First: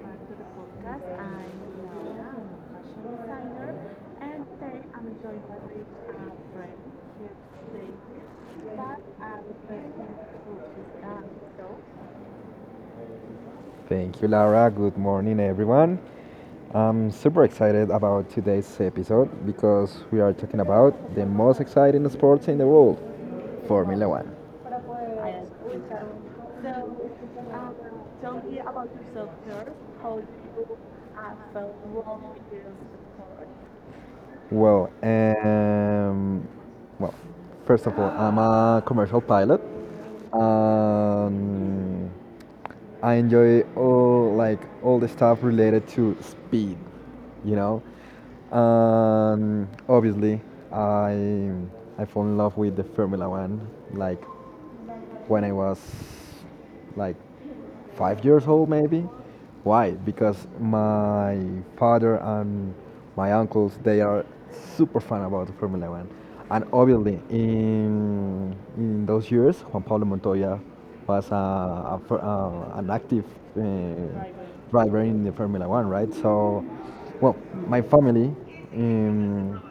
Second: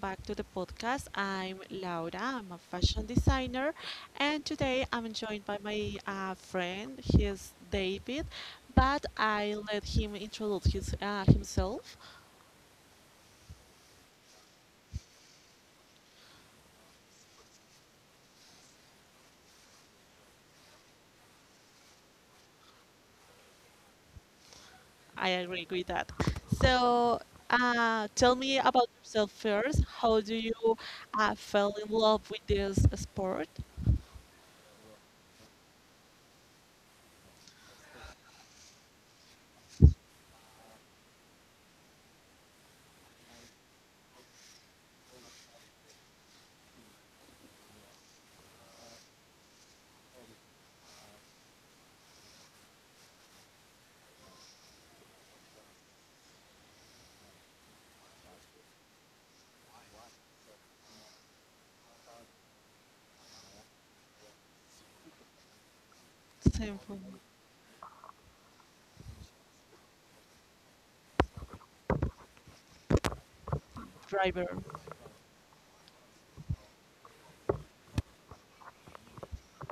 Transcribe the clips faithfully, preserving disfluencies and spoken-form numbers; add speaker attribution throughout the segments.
Speaker 1: back to the podcast. I'm Laura, I'm a fashion designer, and today I'm joined by my uh, friend. He's David, but I let him introduce his, uh, himself.
Speaker 2: Thank you, Laura. Good morning, everyone. I'm super excited about today's episode because we are talking about the most exciting sports in the world, Formula One.
Speaker 1: I agree with that. So, uh, tell me about yourself first. How do you uh, fell in love with this sport?
Speaker 2: Well, um, well, First of all, I'm a commercial pilot. Um, I enjoy all like all the stuff related to speed, you know. Um, obviously, I I fall in love with the Formula One. Like when I was like five years old, maybe. Why? Because my father and my uncles they are super fan about Formula One, and
Speaker 1: Same from
Speaker 2: obviously in in those years Juan Pablo Montoya was a, a, fir- uh, an active uh,
Speaker 1: driver.
Speaker 2: driver in the Formula One, right? So, well, my family. Um,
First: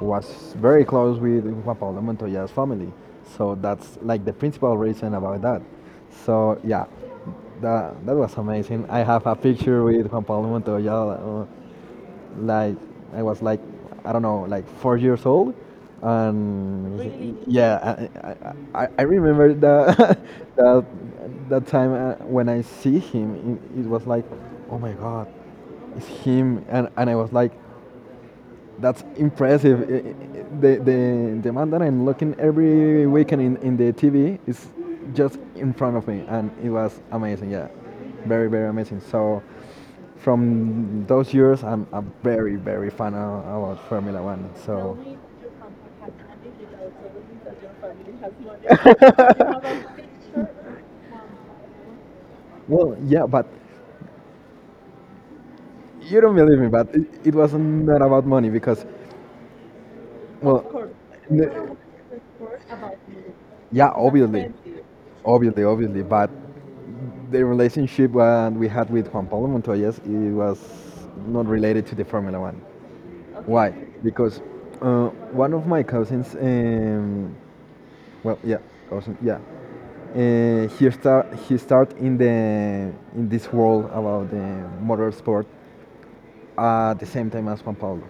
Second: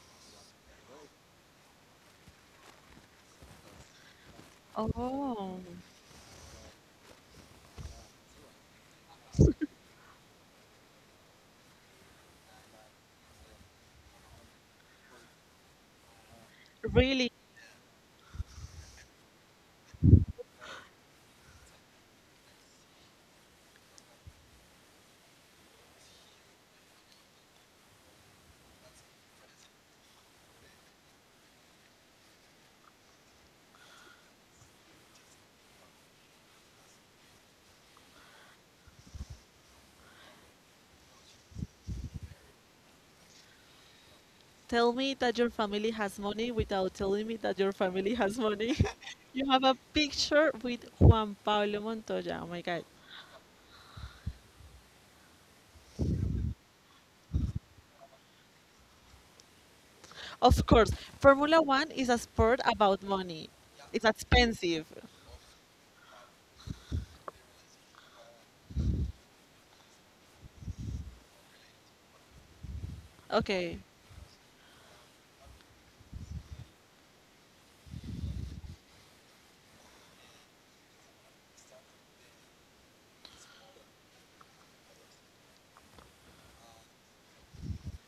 Speaker 2: was very close with Juan Pablo Montoya's family. So that's like the principal reason about
Speaker 1: Oh,
Speaker 2: that. So yeah, that, that was amazing. I have a picture with Juan Pablo Montoya. uh, Like I was like I don't know, like four years old, and
Speaker 1: really?
Speaker 2: he- yeah, I, I, I I remember that that that time uh, when I see him, it, it was like, oh my god, it's him, and and I was like that's impressive. I- I- The, the, the man that I'm looking every weekend in, in the T V is just in front of me, and it was amazing. Yeah, very, very amazing. So, from those years, I'm a very, very fan of, about Formula One.
Speaker 1: Tell
Speaker 2: So,
Speaker 1: me that your family has money without telling me that your family has money. You have a picture with Juan Pablo Montoya. Oh my God.
Speaker 2: well, yeah, but you don't believe me, but it, it was not about money because
Speaker 1: Of
Speaker 2: well,
Speaker 1: course, Formula
Speaker 2: n-
Speaker 1: One is a sport about money.
Speaker 2: yeah,
Speaker 1: It's
Speaker 2: obviously,
Speaker 1: expensive.
Speaker 2: obviously, obviously, but the relationship uh, we had with Juan Pablo Montoya, it was not related to the Formula One. Why?
Speaker 1: Okay,
Speaker 2: Because uh, one of my cousins, um, well, yeah, cousin, yeah, uh, he start he start in the in this world about the motorsport at the same time as Juan Pablo.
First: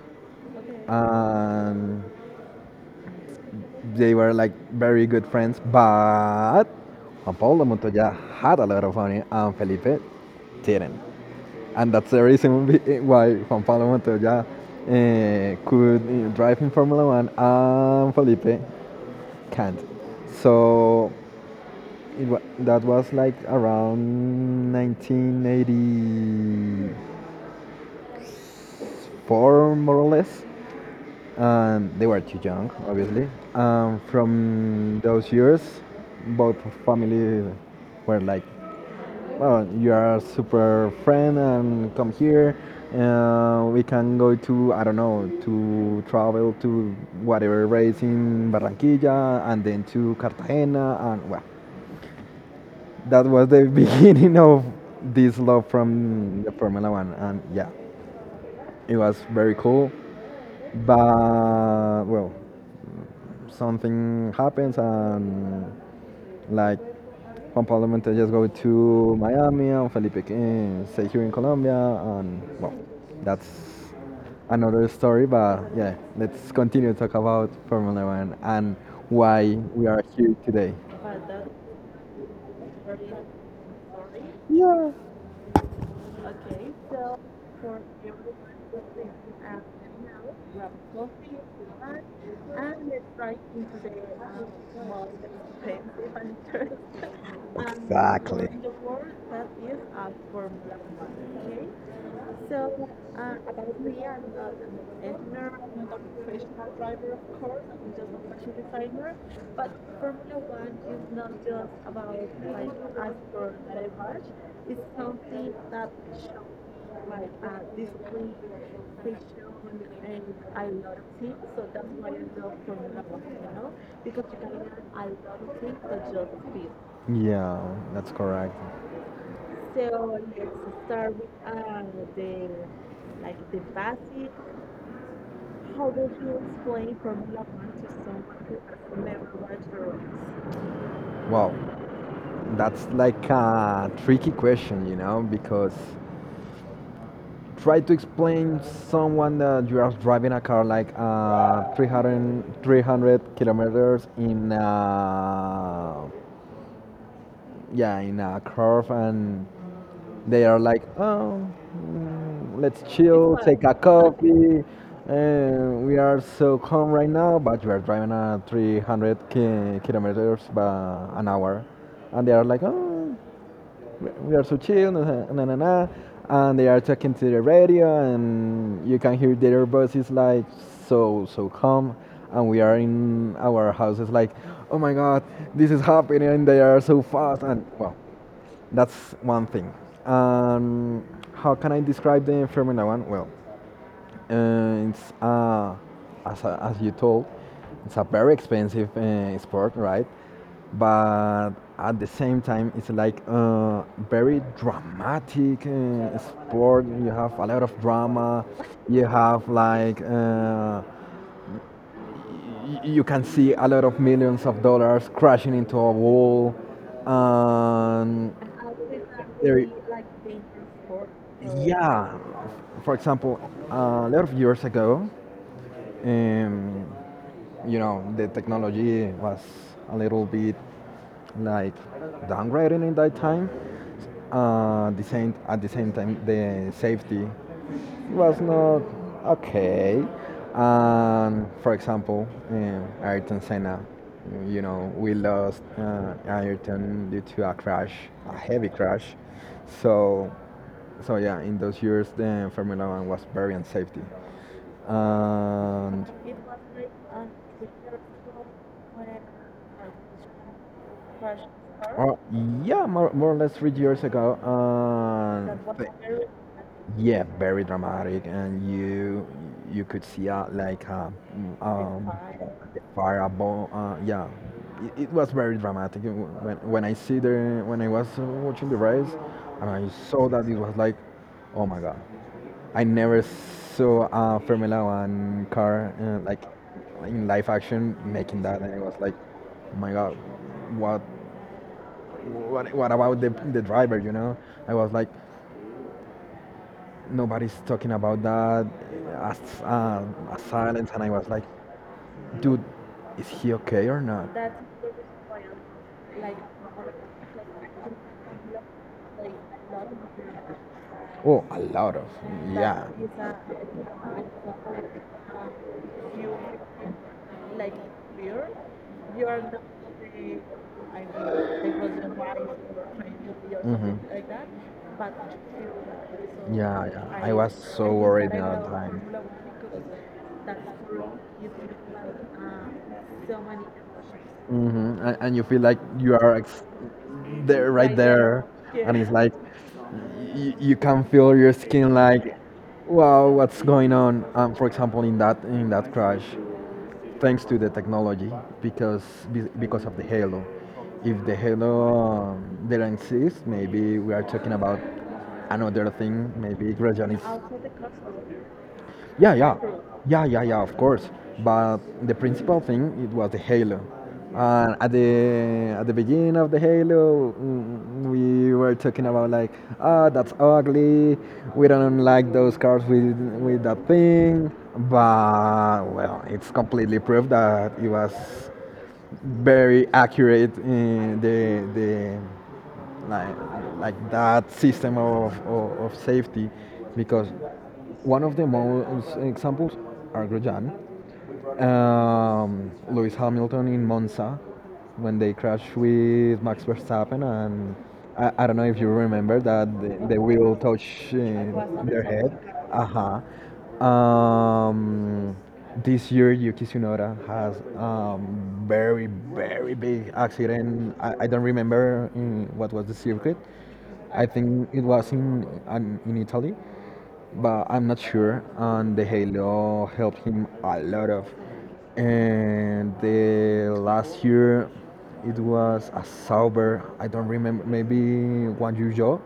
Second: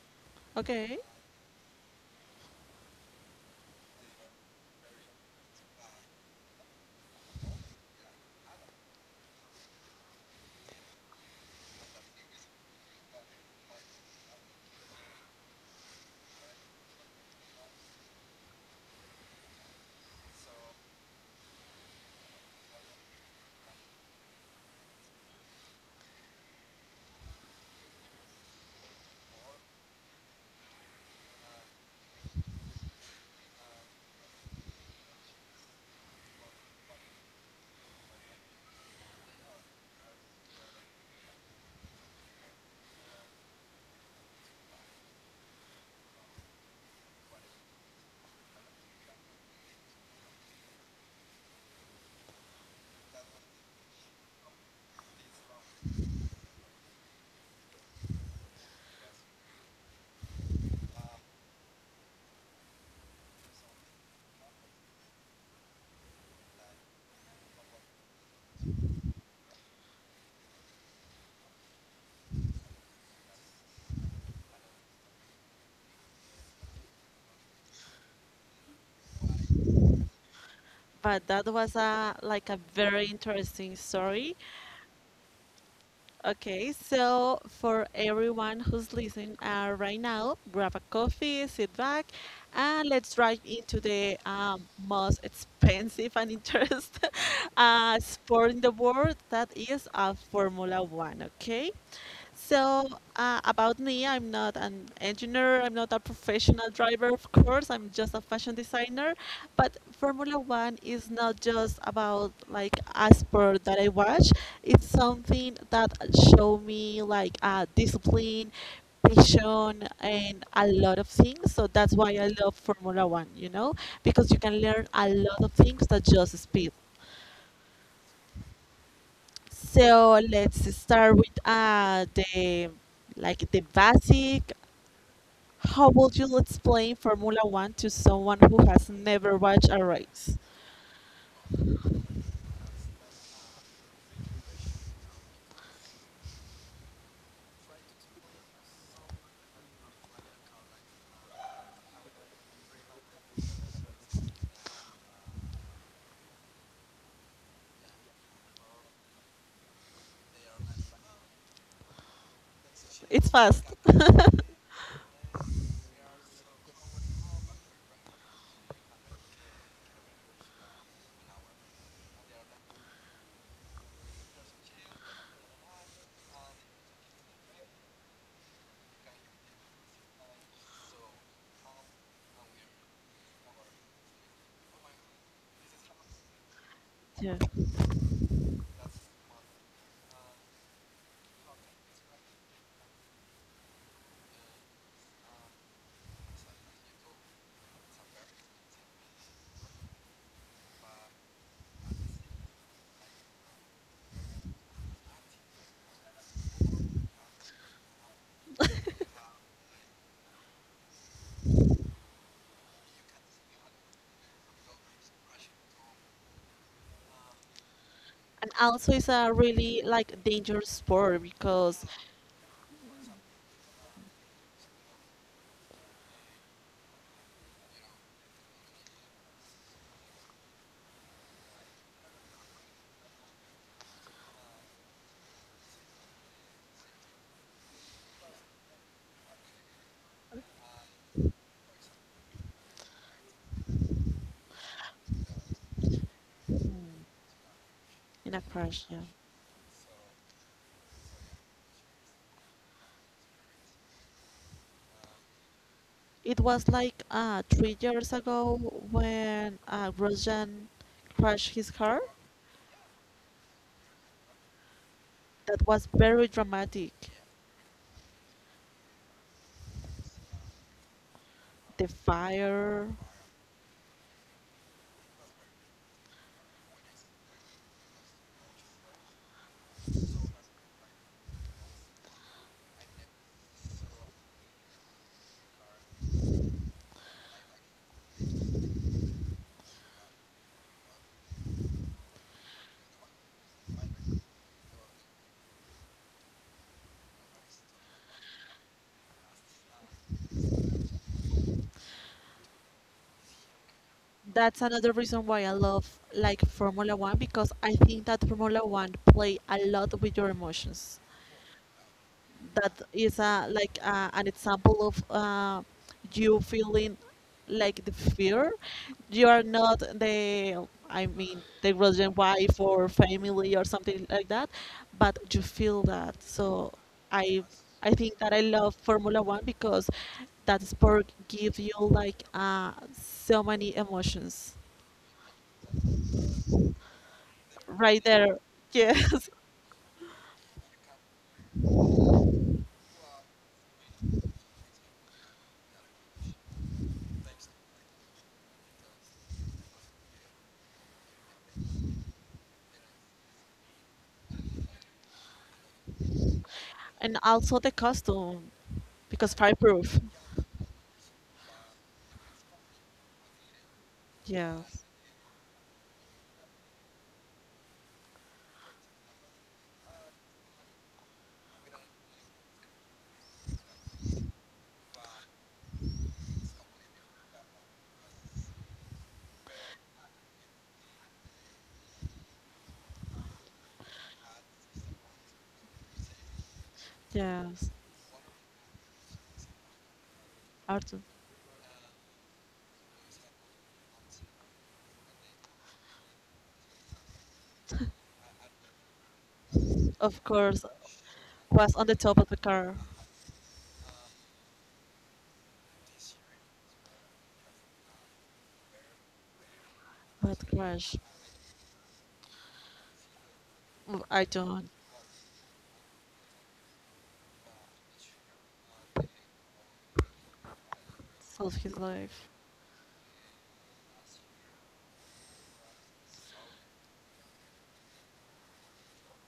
Speaker 1: okay.
Speaker 2: And they were like very good friends, but Juan Pablo Montoya had a lot of money and Felipe didn't. And that's the reason be- why Juan Pablo Montoya eh, could eh, drive in Formula One and Felipe can't. So it wa- that was like around nineteen eighty-four, more or less. Um, they were too young, obviously. Um, from those years, both family were like, "Well, you are a super friend, and come here. Uh, we can go to I don't know to travel to whatever race in Barranquilla, and then to Cartagena," and well, that was the beginning of this love from the Formula One, and yeah, it was very cool. But well, something happens and like Juan Pablo Montes just go to Miami and Felipe can stay here in Colombia and well, that's another story. But yeah, let's continue to talk about Formula One and why we are here today.
Speaker 1: But that was a like a very interesting story.
Speaker 2: Yeah.
Speaker 1: Okay, so for everyone who's listening uh, right now, grab a coffee, sit back, and let's dive into the um, most expensive and interesting uh, sport in the world that is uh, Formula One. Okay, so, uh, about me, I'm not an engineer, I'm not a professional driver, of course, I'm just a fashion designer. But Formula One is not just about like a sport that I watch, it's something that show me like uh, discipline, passion, and a lot of things. So that's why I love Formula One, you know, because you can learn a lot of things that just speed.
Speaker 2: Yeah, that's correct.
Speaker 1: So let's start with uh, the like the basic. How would you explain Formula One to someone who has never watched a race?
Speaker 2: Well, that's like a tricky question, you know, because try to explain someone that you are driving a car like uh, three hundred, kilometers in uh, yeah in a curve and they are like, oh, mm, let's
Speaker 1: It's
Speaker 2: chill,
Speaker 1: fast.
Speaker 2: take a coffee. And we are so calm right now, but you are driving at three hundred ki- kilometers by an hour. And they are like, oh, we we are so chill, na na na, na," and they are talking to the radio, and you can hear their voices like so, so calm. And we are in our houses like, oh my god, this is happening. They are so
Speaker 1: Yeah.
Speaker 2: fast. And well, that's one thing. Um, how can I describe the Formula one? Well, uh, it's uh, as, uh, as you told, it's a very expensive uh, sport, right? But at the same time, it's like a very dramatic uh, sport. You have a lot of drama. You have like uh, You can see a lot of millions of dollars crashing into a wall and
Speaker 1: And also it's a
Speaker 2: there
Speaker 1: really like dangerous sport because
Speaker 2: yeah for example a lot of years ago, um, you know the technology was a little bit like downgraded in that time. Uh, the same, at the same time the safety was not okay. And for example, uh, Ayrton Senna, you know, we lost uh, Ayrton due to a crash,
Speaker 1: in
Speaker 2: a
Speaker 1: a
Speaker 2: heavy
Speaker 1: crash, yeah.
Speaker 2: crash. So, so yeah, in those years, the Formula One was very unsafety. And
Speaker 1: It was like uh three years ago when uh Grosjean crashed his car.
Speaker 2: oh, yeah, more, more or less three years ago. Um,
Speaker 1: That was very dramatic.
Speaker 2: yeah, very dramatic, and you you could see a, like a, mm, The
Speaker 1: The
Speaker 2: um, fire. The
Speaker 1: fire.
Speaker 2: fire above. Uh, yeah, it, it was very dramatic. It wa- When when I see the when I was uh, watching the race, and I saw that it was like, oh my god, I never saw a Formula One car uh, like in live action making that, and it was like, oh my god, what what what about the the driver? You know, I was like, nobody's talking about that. As, uh, a silence, and I was like, dude, is he okay or not?
Speaker 1: That's another reason why I love like Formula One because I think that Formula One play a lot with your emotions.
Speaker 2: Oh, a lot of
Speaker 1: That is a like uh, an example of uh, you feeling like the fear. You are not the, I mean, the Russian wife or family or
Speaker 2: hmm.
Speaker 1: something like that, but you feel that. So i i think that I love Formula One because that sport gives you like uh, so many emotions
Speaker 2: Hmm. And, and you feel like you are ex- there,
Speaker 1: right there, yes.
Speaker 2: like y- you can feel your skin like, wow, what's going on? Um, for example, in that in that crash, thanks to the technology, because be- because of the halo. If the halo um, didn't exist, maybe we are talking about another thing. Maybe Grosjean
Speaker 1: And
Speaker 2: is
Speaker 1: also the costume because
Speaker 2: yeah, yeah,
Speaker 1: fireproof,
Speaker 2: yeah, yeah, yeah. Of course, but the principal thing it was the Halo. And
Speaker 1: yes,
Speaker 2: at the at the beginning of the Halo, mm, we were talking about like, ah, that's ugly. We don't like those cars with with that thing. But well, it's completely proved that it was very accurate in the the like, like that system of, of, of safety, because
Speaker 1: yes.
Speaker 2: one of the most examples are Grosjean,
Speaker 1: Art.
Speaker 2: um, Lewis Hamilton in Monza, when they crashed with Max Verstappen and I, I don't know if you remember that the, the
Speaker 1: Of
Speaker 2: wheel
Speaker 1: course,
Speaker 2: touched
Speaker 1: was
Speaker 2: uh,
Speaker 1: on the
Speaker 2: their
Speaker 1: top of the
Speaker 2: head.
Speaker 1: car,
Speaker 2: Uh-huh. Um, this year Yuki Tsunoda has um, very very big
Speaker 1: but crash.
Speaker 2: accident. I, I don't remember in what was the circuit.
Speaker 1: Well, I
Speaker 2: I
Speaker 1: don't
Speaker 2: think it was in an, in Italy but I'm not sure. And the Halo helped him a lot of.
Speaker 1: solve his life.
Speaker 2: And the last year, it was a Sauber. I don't remember. Maybe one Zhou,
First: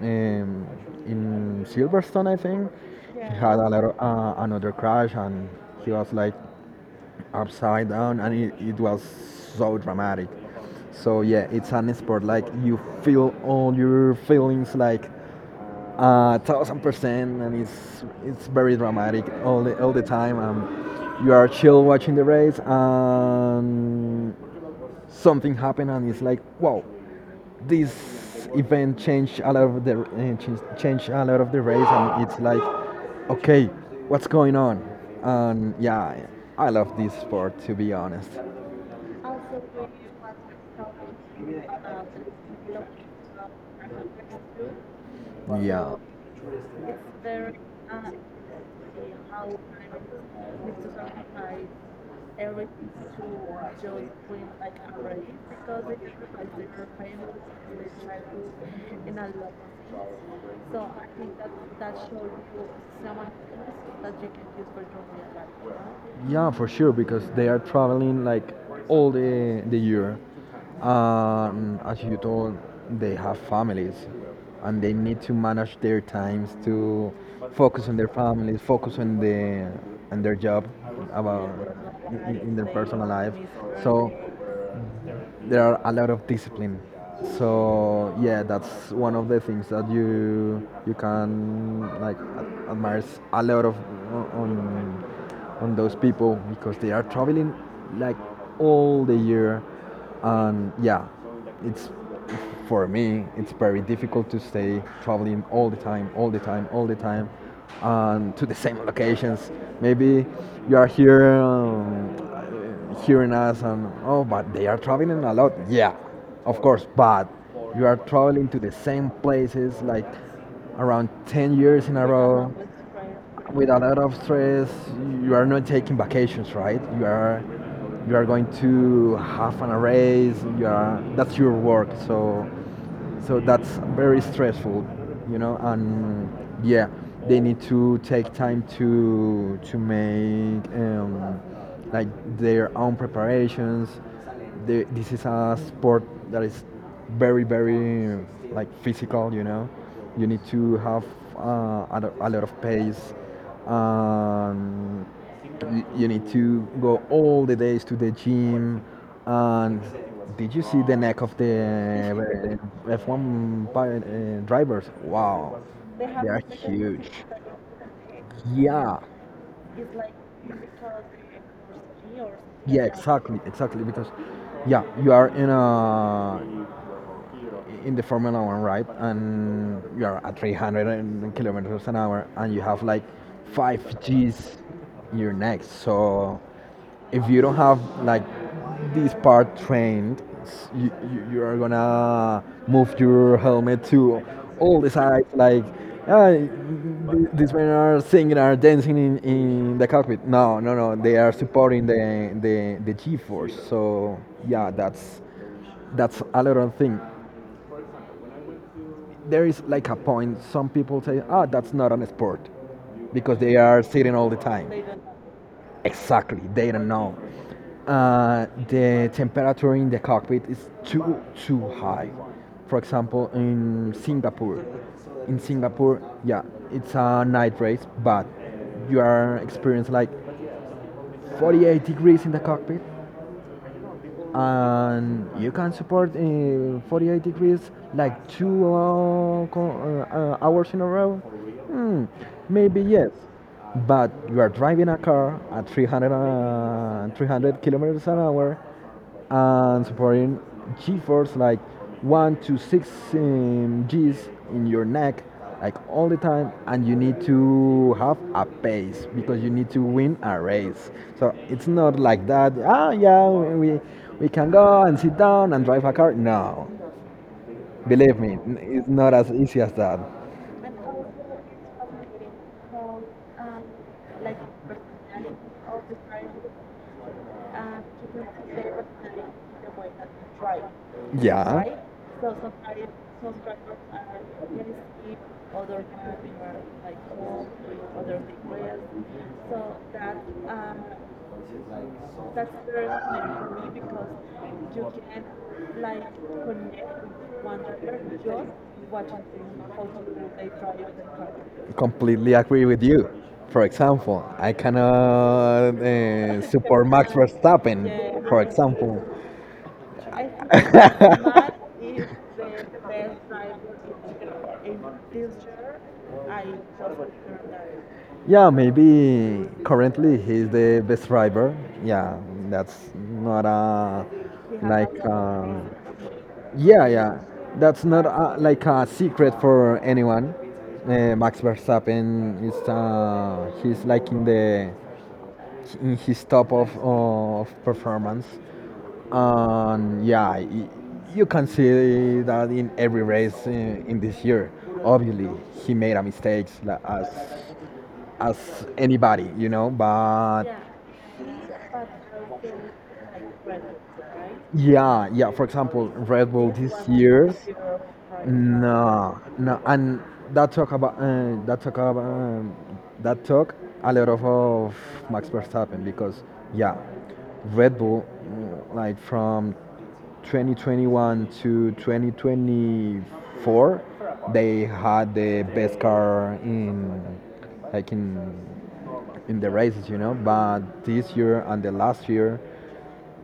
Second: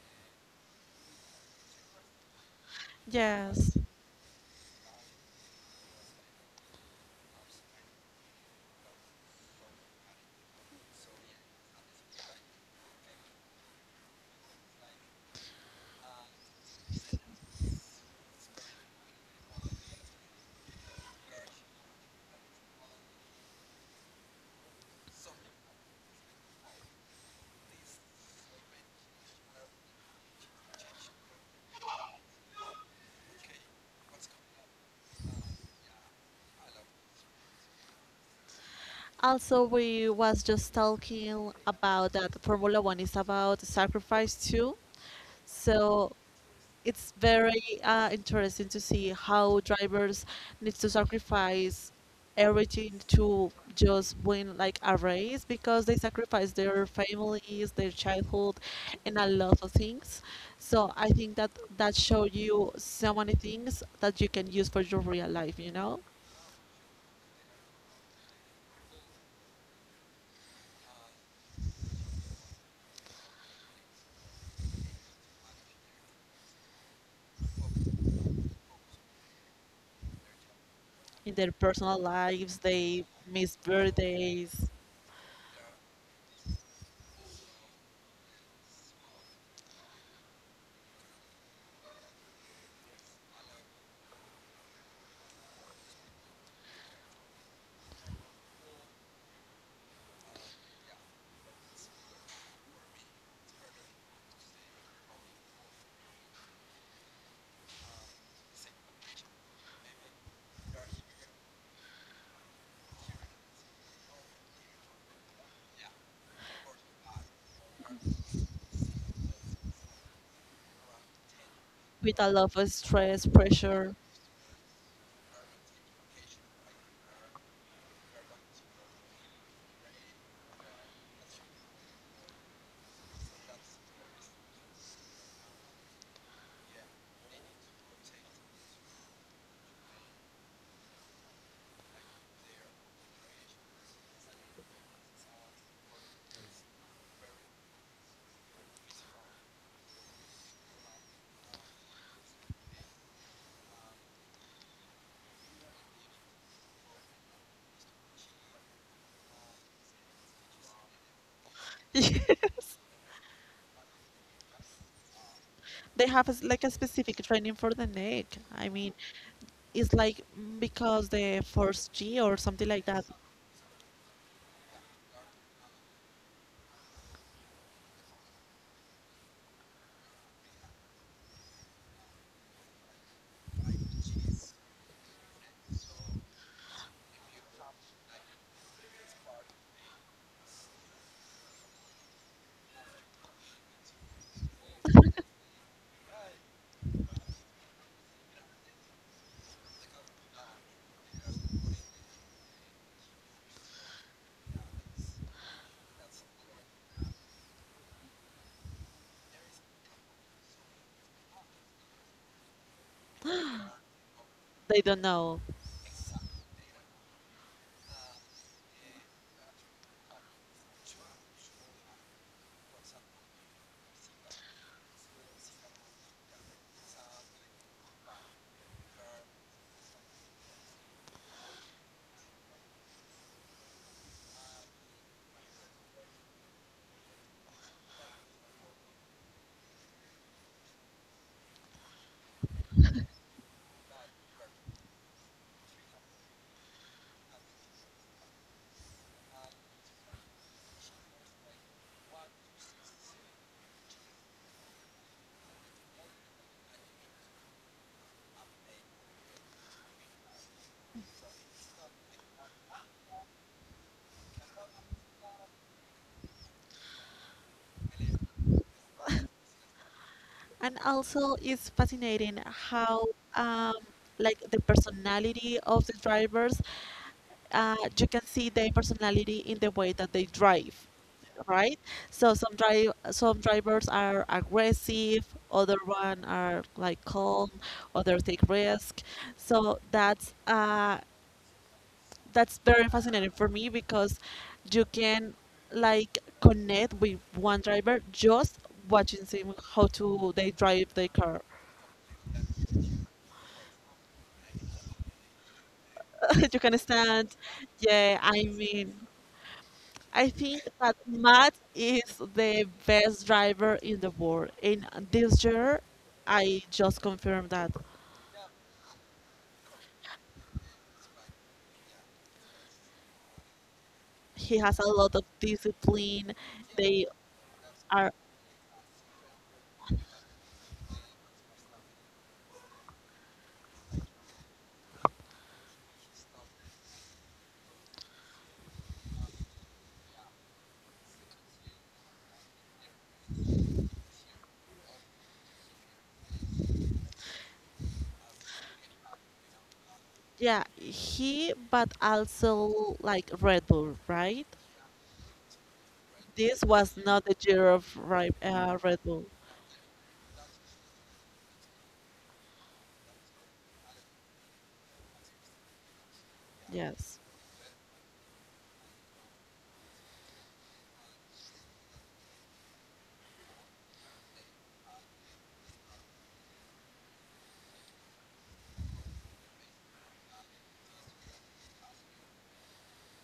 Speaker 2: um, in Silverstone, I think. He had a
Speaker 1: Yes.
Speaker 2: lot of, uh, another crash, and he was like upside down, and it, it was so dramatic. So yeah, it's an sport like you feel all your feelings like uh, thousand percent, and it's it's very dramatic all the all the time. Um, you are chill watching the race, and something happened, and it's like wow, this event changed a lot of the uh, changed changed a lot of the race, and it's like okay, what's going on? And yeah, I love this sport to be honest.
Speaker 1: Also, we was just talking about that Formula One is about sacrifice too.
Speaker 2: Yeah,
Speaker 1: So it's very uh, interesting to see how drivers need to sacrifice everything to just win like a race because they sacrifice their families, their childhood, and a lot of things. So I think that that show you so many things that you can use for your real life. You know,
Speaker 2: Yeah, for sure, because they are traveling like all the the year. Um, as you told, they have families, and they need to manage their times to focus on their families, focus on the on their job,
Speaker 1: in
Speaker 2: about
Speaker 1: their personal
Speaker 2: in, in in
Speaker 1: lives,
Speaker 2: their
Speaker 1: they
Speaker 2: personal life.
Speaker 1: miss
Speaker 2: So
Speaker 1: birthdays
Speaker 2: there are a lot of discipline. So yeah, that's one of the things that you you can like ad- admire s- a lot of o- on on those people because they are traveling like all the year, and yeah, it's for me it's very difficult to stay traveling all the time, all the time, all the time, and to the same locations. Maybe you are here. Um, uh, hearing us and oh, but they are traveling a lot. Yeah, of course, but you are traveling to the same places like around ten years in a
Speaker 1: with a
Speaker 2: row
Speaker 1: lot of stress,
Speaker 2: with a
Speaker 1: pressure.
Speaker 2: lot of stress. You are not taking vacations, right? You are you are going to have an raise. You are that's your work. So so that's very stressful, you know. And yeah, they need to take time to to make um, like their own preparations. The, this is a sport that is very very like physical, you know. You need to have uh, a, lo- a lot of pace, and y- you need to go all the days to the gym. And did you see the neck of
Speaker 1: They
Speaker 2: the uh, F one pi- uh, drivers? Wow,
Speaker 1: have a
Speaker 2: are
Speaker 1: s like a
Speaker 2: huge.
Speaker 1: specific training for the neck. I mean,
Speaker 2: Yeah,
Speaker 1: it's like mm, because the force G or something
Speaker 2: yeah,
Speaker 1: like that,
Speaker 2: exactly, exactly. Because yeah, you are in a in the Formula One, right? And you are at three hundred and kilometers an hour, and you have like five G's in your neck. So if you don't have like this part trained, s- you, you, you are gonna move your helmet to all the sides. Like "Ah, th- these men are singing, are dancing in, in the cockpit." No, no, no. They are supporting the the the G-force. So yeah, that's that's a little thing. There is like a point. Some people say, ah, that's not an sport because they are sitting all the time.
Speaker 1: they don't know.
Speaker 2: Exactly, they don't know. Uh, the temperature in the cockpit is too too high. For example, in Singapore, in Singapore, yeah, it's a night race, but you are experiencing like forty-eight degrees in the cockpit, and you can support uh, forty-eight degrees like two uh, co- uh, uh, hours in a row. Hmm, maybe yes, but you are driving a car at three hundred, uh, three hundred kilometers an hour and supporting G force like one to six um, G's in your neck like all the time, and you need to have a pace because you need to win a race. So it's not like that, ah, yeah, we we can go and sit down and drive a car. No, believe me, n- it's not as easy as that.
Speaker 1: And also, it's fascinating how, um, like the personality of the drivers, uh, you can see their personality in the way that they drive,
Speaker 2: Yeah,
Speaker 1: right? So some drive, some drivers are aggressive, other one are like calm, others take risk. So that's uh, that's very fascinating for me because you can like connect with one driver just watching them how to they drive their car.
Speaker 2: completely agree with you. For example, I cannot uh,
Speaker 1: You can understand.
Speaker 2: Verstappen,
Speaker 1: Yeah, I mean, I think that Matt is the best driver in the world, and this year I just confirmed that
Speaker 2: yeah, maybe currently he's the best driver. Yeah, that's not a
Speaker 1: he
Speaker 2: He
Speaker 1: has a
Speaker 2: like
Speaker 1: lot of
Speaker 2: uh,
Speaker 1: discipline.
Speaker 2: yeah,
Speaker 1: They
Speaker 2: yeah. That's not
Speaker 1: are,
Speaker 2: a, like a secret for anyone. Uh, Max Verstappen is uh, he's like in the in his top of of performance. And yeah, y- you can see that in every race in, in this year. Obviously, he made a mistakes like, as as anybody, you know. But
Speaker 1: yeah, he, but also like Red Bull, right?
Speaker 2: yeah, yeah. For example, Red Bull
Speaker 1: This
Speaker 2: this
Speaker 1: was not
Speaker 2: year,
Speaker 1: the year of Ri- uh, Red
Speaker 2: no,
Speaker 1: Bull.
Speaker 2: no. And that talk about uh, that talk about um, that talk a lot of, of Max Verstappen because yeah,
Speaker 1: Yes,
Speaker 2: Red Bull mm, like from twenty twenty-one to twenty twenty-four they had the best car in like in in the races, you know, but this year and the last year,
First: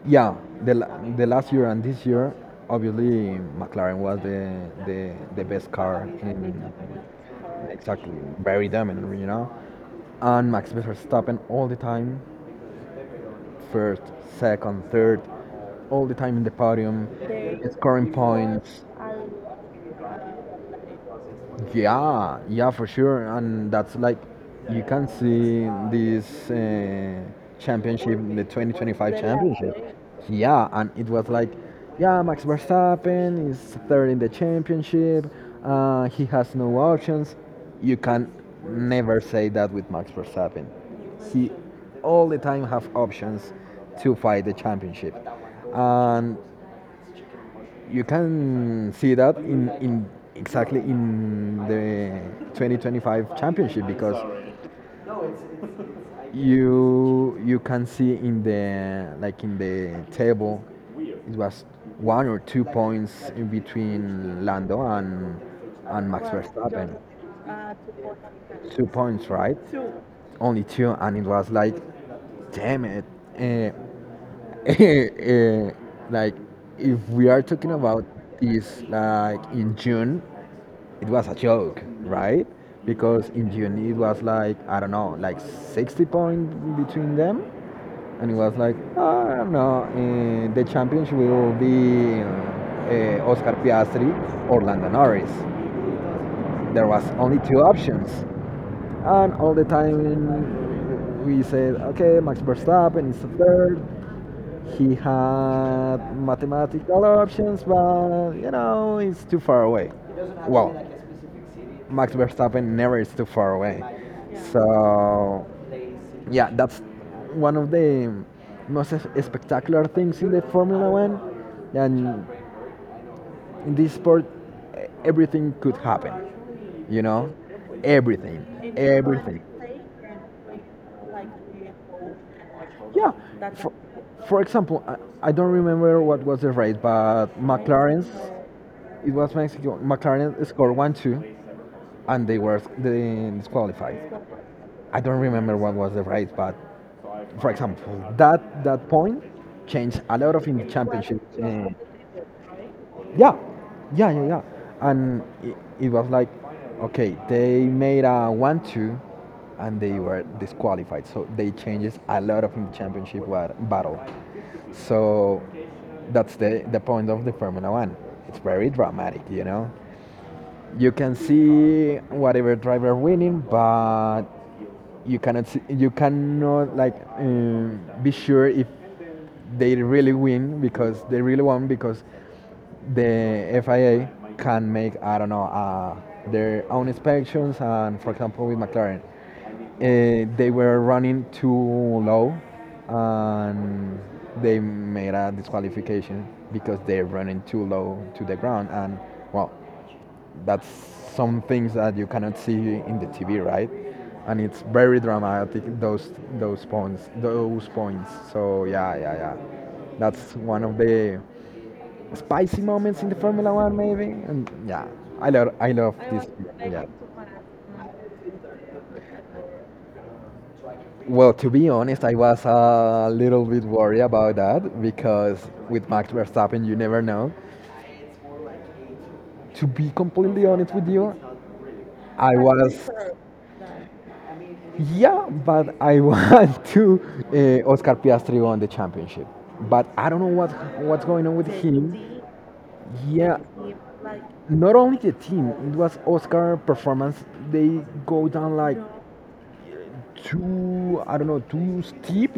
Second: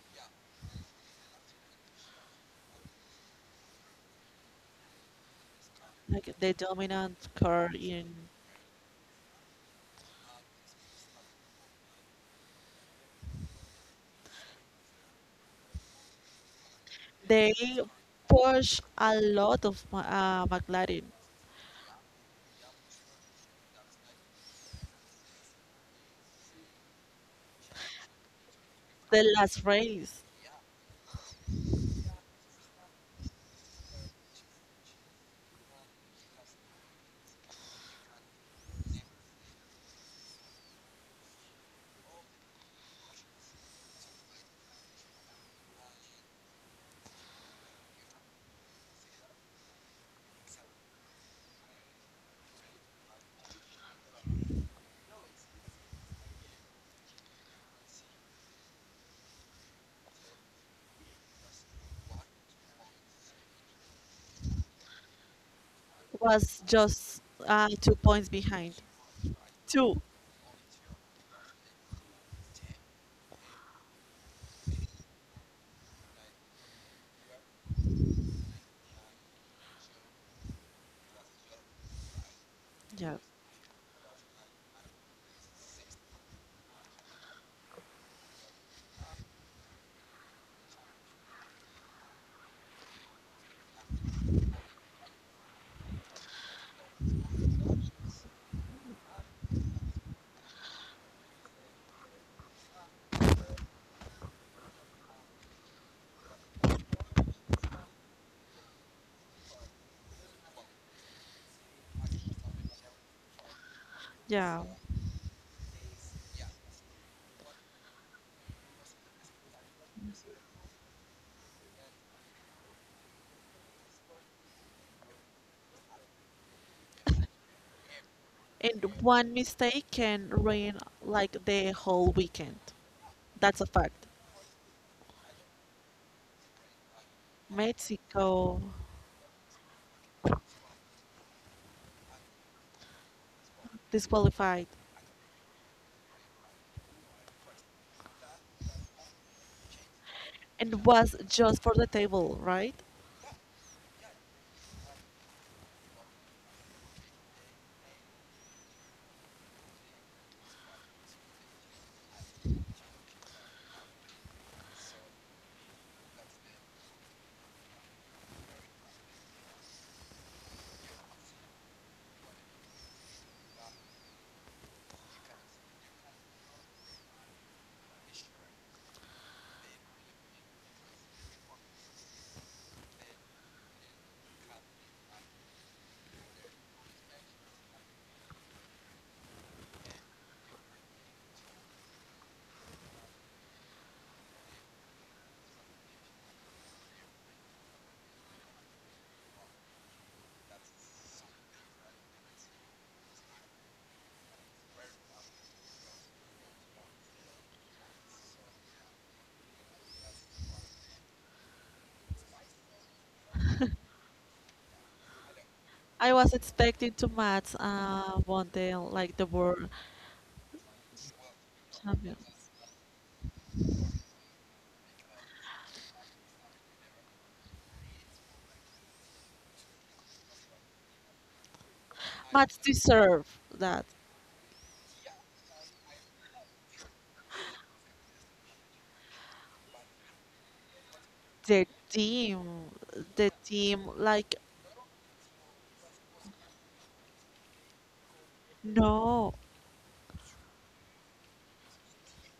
Speaker 2: yeah, the, la- the last year and this year obviously McLaren was the the, the best car
Speaker 1: like
Speaker 2: in
Speaker 1: the dominant car
Speaker 2: exactly
Speaker 1: in
Speaker 2: very dominant, you know. And Max Verstappen all the time first, second, third, all the time in the podium
Speaker 1: they
Speaker 2: scoring
Speaker 1: push
Speaker 2: points.
Speaker 1: a lot of Ma- uh, McLaren.
Speaker 2: Yeah, yeah, for sure. And that's like, you can see this uh, championship, the twenty twenty-five
Speaker 1: The last
Speaker 2: championship.
Speaker 1: race
Speaker 2: Yeah, and it was like, yeah, Max Verstappen is third in the championship. Uh, he has no options. You can never say that with Max Verstappen. He all the time have options to fight the championship. And you can see that in, in exactly in the twenty twenty-five championship because you you can see in the like in the table it was one or two points in between Lando and and Max
Speaker 1: was
Speaker 2: Verstappen.
Speaker 1: just
Speaker 2: two
Speaker 1: uh, two points behind.
Speaker 2: points right?
Speaker 1: Two.
Speaker 2: Only two, and it was like, damn it. Uh, eh, like if we are talking about this like in June, it was a joke, right?
Speaker 1: Yeah,
Speaker 2: Because in June it was like, I don't know, like sixty points between them, and it was like, "Ah, I don't know, uh, the championship will be uh, Oscar Piastri or Lando Norris. There was only two options, and all the time we said, okay, Max Verstappen is the third, he had mathematical options, but you know, it's too far away. Well, Max Verstappen never is too far away.
Speaker 1: yeah.
Speaker 2: So, yeah, that's one of the most es- spectacular things in the Formula One. And in this sport e- everything could happen, you know, everything,
Speaker 1: And one
Speaker 2: everything,
Speaker 1: mistake can ruin like the whole weekend.
Speaker 2: yeah.
Speaker 1: That's a
Speaker 2: for,
Speaker 1: fact.
Speaker 2: for example, I, I don't remember what was the race, but McLaren's
Speaker 1: Mexico
Speaker 2: it was Mexico. McLaren scored one two and they were they disqualified.
Speaker 1: disqualified
Speaker 2: I don't remember what was the race, but for example, that that point changed a lot of in the
Speaker 1: and was
Speaker 2: championship.
Speaker 1: just
Speaker 2: Uh,
Speaker 1: for the table, right?
Speaker 2: yeah, yeah, yeah, yeah. And it, it was like, okay, they made a one-two, and they were disqualified. So they changes a lot of in the championship wa- battle. So that's the the point of the Formula One. It's very dramatic, you know. You can see whatever driver winning, but you cannot see, you cannot like um, be sure if they really win because they really won because the F I A can make, I don't know, uh, their own inspections, and for example with McLaren, uh, they were running too low, and they made a disqualification because they're running too low to the ground. And well, that's some things that you cannot see in the T V, right? And it's very dramatic those those points, those points. So yeah, yeah, yeah. That's one of the spicy moments in the Formula One, maybe. And yeah, I love I love
Speaker 1: I
Speaker 2: this.
Speaker 1: was
Speaker 2: Yeah.
Speaker 1: expecting to match uh, one day like the world
Speaker 2: Well, to be honest, I
Speaker 1: champions.
Speaker 2: was a little bit worried about that because with Max Verstappen, you never know. To be completely honest with you, I
Speaker 1: Match
Speaker 2: was.
Speaker 1: deserve that
Speaker 2: Yeah, but I want to uh, Oscar Piastri won the championship, but I don't know what what's going on with
Speaker 1: the
Speaker 2: him.
Speaker 1: team, the
Speaker 2: Yeah,
Speaker 1: team like
Speaker 2: not only the team, it was Oscar performance. They go down like
Speaker 1: no,
Speaker 2: too, I don't know, too steep,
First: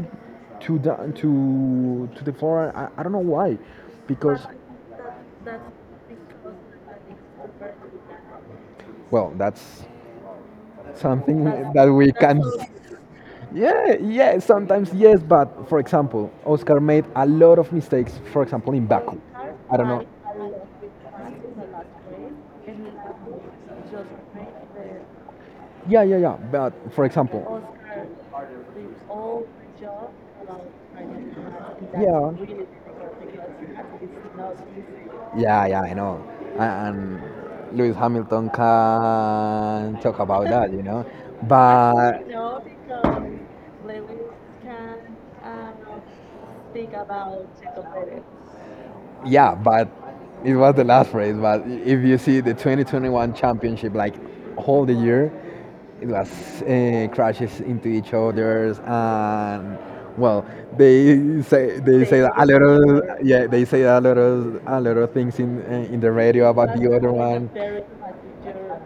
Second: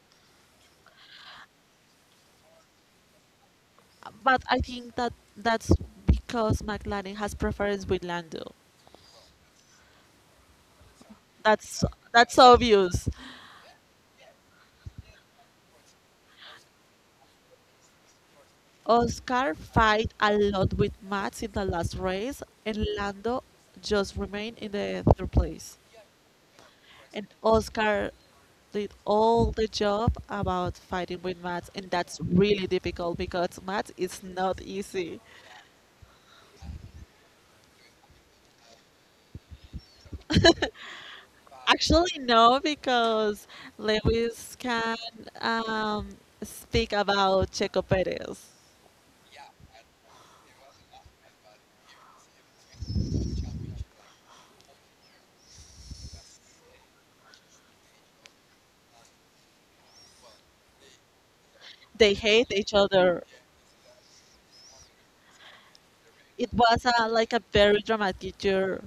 Speaker 2: to down to to the floor. I, I don't know why, because
Speaker 1: but I think that that's because McLaren has preference with Lando.
Speaker 2: well, that's something
Speaker 1: That's
Speaker 2: that we
Speaker 1: that's
Speaker 2: can
Speaker 1: obvious.
Speaker 2: Yeah, yeah, sometimes yes, but for example, Oscar made a lot of mistakes, for example, in Baku.
Speaker 1: Oscar
Speaker 2: I don't know.
Speaker 1: fight a lot with Max in the last race, and Lando just remained in the third place.
Speaker 2: Yeah, yeah, yeah. But for
Speaker 1: And
Speaker 2: example,
Speaker 1: Oscar did all the job about fighting with maths, and that's
Speaker 2: yeah,
Speaker 1: really difficult because maths is not easy.
Speaker 2: yeah, yeah, I know. A- And Lewis Hamilton can talk about that, you know. Actually,
Speaker 1: Actually, no,
Speaker 2: but
Speaker 1: because Lewis can um, speak about Checo Perez.
Speaker 2: yeah, but it was the last race. But if you see the twenty twenty-one championship, like whole the year, it was uh, crashes into each other's and. Well, they say they
Speaker 1: They
Speaker 2: say that a
Speaker 1: hate
Speaker 2: lot
Speaker 1: each other.
Speaker 2: of, yeah, they say a lot of a lot of things in uh, in the radio
Speaker 1: It
Speaker 2: about
Speaker 1: was
Speaker 2: the
Speaker 1: a,
Speaker 2: other
Speaker 1: like a
Speaker 2: one.
Speaker 1: very dramatic year.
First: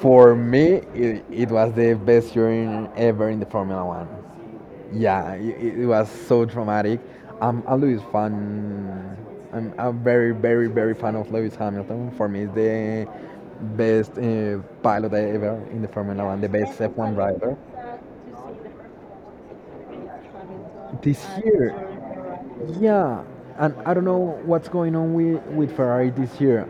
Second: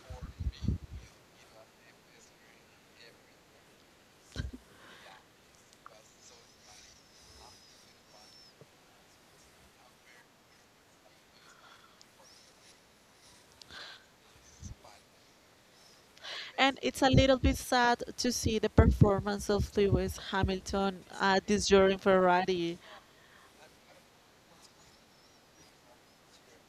Speaker 2: For me, it, it was the best year in- ever in the Formula One. Yeah, it, it was so traumatic. Um, I'm a Lewis fan. I'm a very, very, very fan of Lewis Hamilton. For me, he's the best uh, pilot ever in the Formula One, the
Speaker 1: And
Speaker 2: best
Speaker 1: it's a
Speaker 2: F one
Speaker 1: little bit
Speaker 2: driver.
Speaker 1: sad to see the performance of Lewis Hamilton
Speaker 2: This
Speaker 1: uh, this
Speaker 2: year,
Speaker 1: year in Ferrari,
Speaker 2: yeah, and I don't know what's going on with, with Ferrari this year.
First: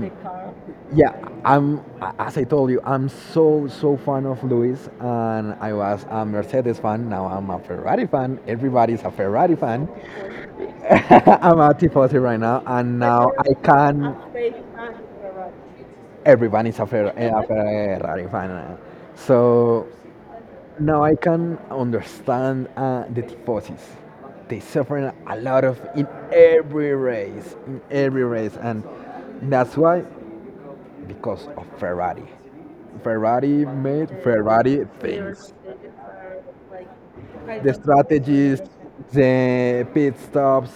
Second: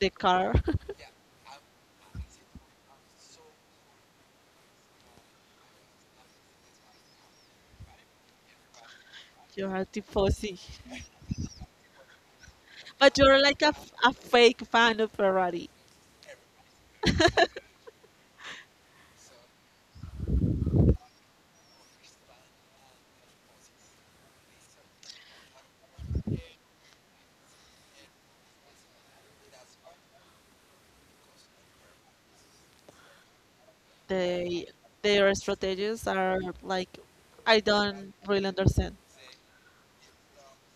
Speaker 1: the car.
Speaker 2: yeah, I'm as I told you, I'm so so fan of Lewis, and I was a Mercedes fan. Now I'm a Ferrari fan. Everybody's a Ferrari
Speaker 1: You are
Speaker 2: fan.
Speaker 1: tifosi.
Speaker 2: I'm a Tifosi right now, and
Speaker 1: But
Speaker 2: now
Speaker 1: you're
Speaker 2: I
Speaker 1: like a, f- a
Speaker 2: can.
Speaker 1: fake fan of Ferrari.
Speaker 2: Everyone is a, Fer- eh, a Ferrari fan. uh, So now I can understand uh, the Tifosis. They suffer a lot of in every race, in every race, and that's why because of Ferrari. Ferrari made
Speaker 1: They
Speaker 2: Ferrari
Speaker 1: their
Speaker 2: things.
Speaker 1: strategies are like I
Speaker 2: The
Speaker 1: don't really
Speaker 2: strategies,
Speaker 1: understand.
Speaker 2: the pit stops,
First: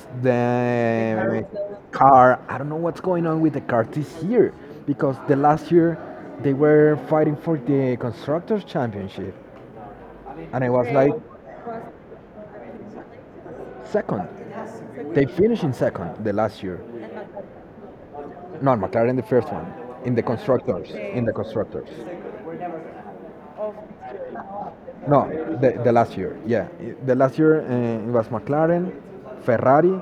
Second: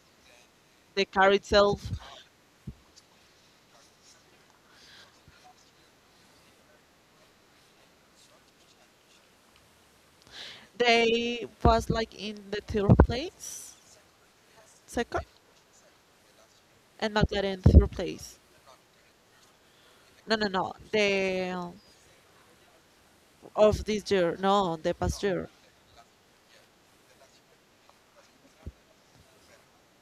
Speaker 1: The car
Speaker 2: the
Speaker 1: itself,
Speaker 2: car. I don't know what's going on with the car this year because the last year they were fighting for the constructors championship, and I was like
Speaker 1: they was like in the third place,
Speaker 2: second.
Speaker 1: second,
Speaker 2: They finished in second the last year.
Speaker 1: and McLaren third place.
Speaker 2: Not McLaren the first one in the
Speaker 1: No, no, no.
Speaker 2: constructors. In the
Speaker 1: The um,
Speaker 2: constructors.
Speaker 1: of this year, no, the past
Speaker 2: No,
Speaker 1: year,
Speaker 2: the, the last year, yeah. The last year uh, it was McLaren, Ferrari.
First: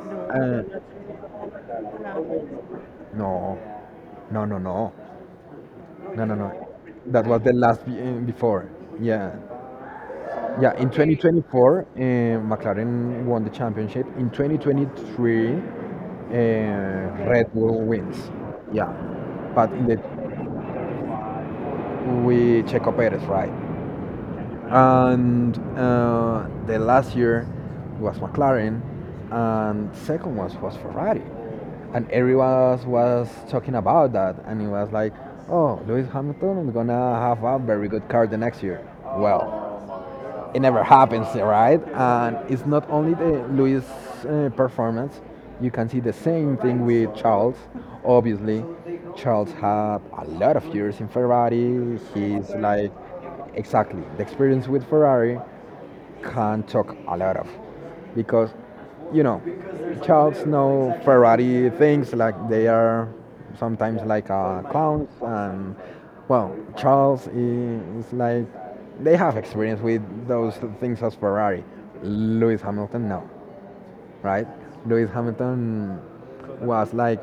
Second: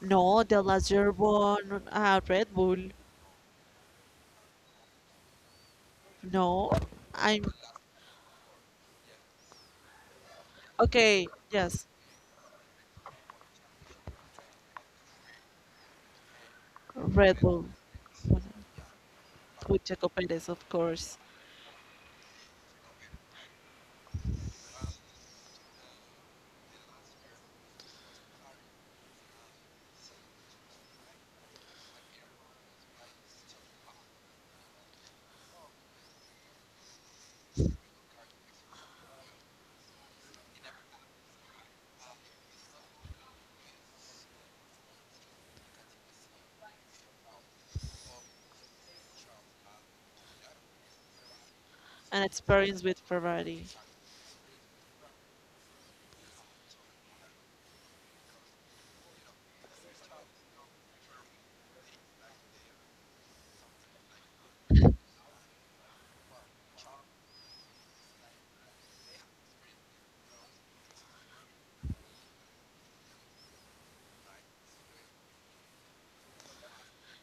Speaker 1: no, the
Speaker 2: Uh,
Speaker 1: last year won uh, Red Bull.
Speaker 2: no, no, no, no, no, no, no.
Speaker 1: No,
Speaker 2: That was
Speaker 1: I'm
Speaker 2: the last be- uh, before. Yeah, yeah. In
Speaker 1: okay.
Speaker 2: twenty twenty-four,
Speaker 1: Yes,
Speaker 2: uh, McLaren won the championship. In twenty twenty-three, uh,
Speaker 1: Red
Speaker 2: Red
Speaker 1: Bull
Speaker 2: Bull wins. Yeah, but
Speaker 1: with
Speaker 2: in the
Speaker 1: Checo Perez, of course.
Speaker 2: we Checo Perez, right? And uh, the last year was McLaren, and second was was Ferrari, and everyone was, was talking about that, and it was like, oh, Lewis Hamilton is gonna have a very good car the next year. Well, it never happens, right? And it's not only the Luis uh, performance. You can see the same thing with Charles. Obviously, Charles had a lot of years in Ferrari.
Speaker 1: And
Speaker 2: He's
Speaker 1: experience
Speaker 2: like
Speaker 1: with Ferrari.
Speaker 2: exactly the experience with Ferrari, can talk a lot of because you know Charles know Ferrari things like they are sometimes like uh, clowns. And well Charles is like they have experience with those things as Ferrari. Lewis Hamilton no, right? Lewis Hamilton was like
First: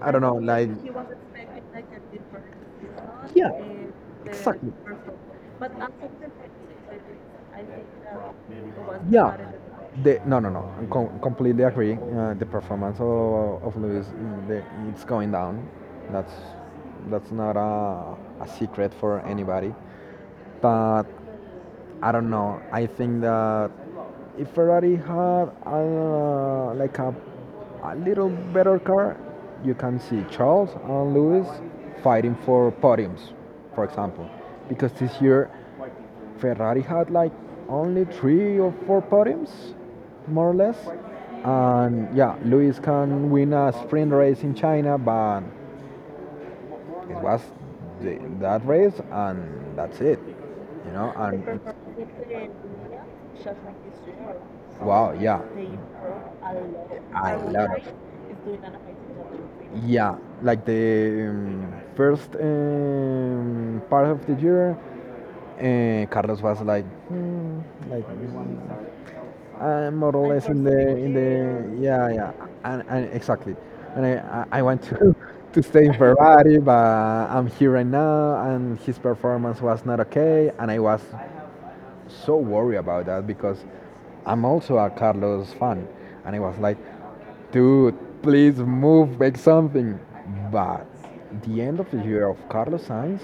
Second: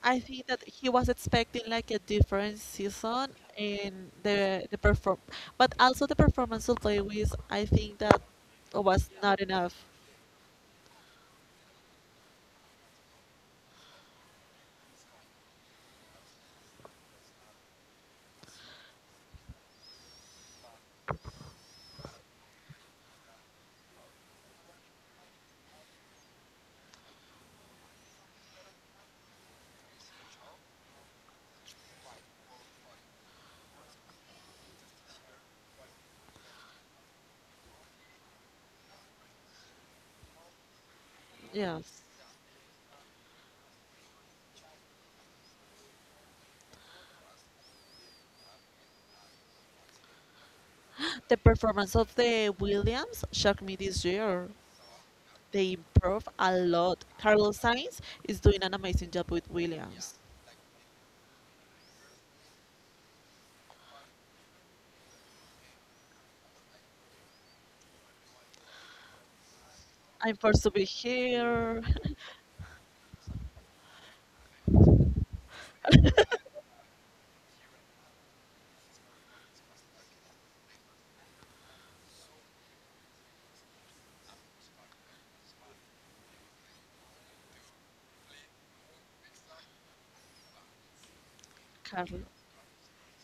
Speaker 2: I
Speaker 1: I
Speaker 2: don't know,
Speaker 1: think that
Speaker 2: like
Speaker 1: he was expecting like a different season
Speaker 2: yeah,
Speaker 1: in the
Speaker 2: exactly.
Speaker 1: the perform, but also the performance of Lewis. I think that was
Speaker 2: Yeah,
Speaker 1: not enough.
Speaker 2: the no no no, I com- completely agree. Uh, the performance of, of Luis, mm, the, it's going down. That's that's not a, a secret for anybody. But I don't know. I think that if Ferrari had uh, like a a little better car, you can see Charles and Lewis fighting for podiums, for example, because this year Ferrari had like only three or four podiums, more or less.
Speaker 1: Yes,
Speaker 2: And yeah, Lewis can win a sprint race in China, but it was the, that race, and that's it. You know,
Speaker 1: the
Speaker 2: and
Speaker 1: performance of the Williams shocked me this year.
Speaker 2: wow, yeah,
Speaker 1: They improved a lot.
Speaker 2: a
Speaker 1: Carlos
Speaker 2: lot of.
Speaker 1: Sainz is doing an amazing job with Williams.
Speaker 2: Yeah, like the um, first um, part of the year, uh, Carlos was like, hmm, like uh, more or
Speaker 1: I'm
Speaker 2: less in
Speaker 1: forced to be
Speaker 2: the in the,
Speaker 1: here.
Speaker 2: yeah, yeah, and, and exactly, and I, I I want to to stay in Ferrari, but I'm here right now, and his performance was not okay, and I was so worried about that because I'm also a Carlos fan, and it was like, dude, please move, make something. But the end of the
Speaker 1: Carlos.
Speaker 2: year of Carlos Sainz,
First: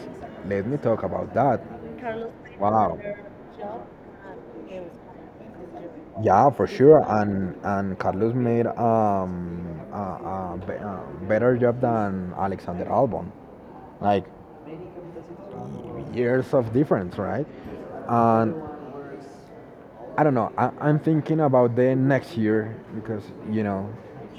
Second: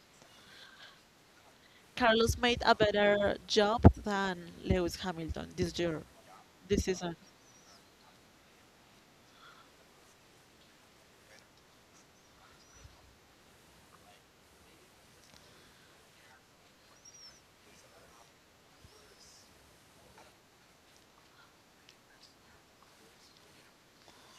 Speaker 2: let me talk about that.
Speaker 1: Carlos made a
Speaker 2: Wow.
Speaker 1: better job than Lewis Hamilton this year,
Speaker 2: Yeah, for
Speaker 1: this
Speaker 2: sure.
Speaker 1: season.
Speaker 2: And and Carlos made um a, a, be- a better job than Alexander Albon. Like years of difference, right? And I don't know. I, I'm thinking about the next year because you know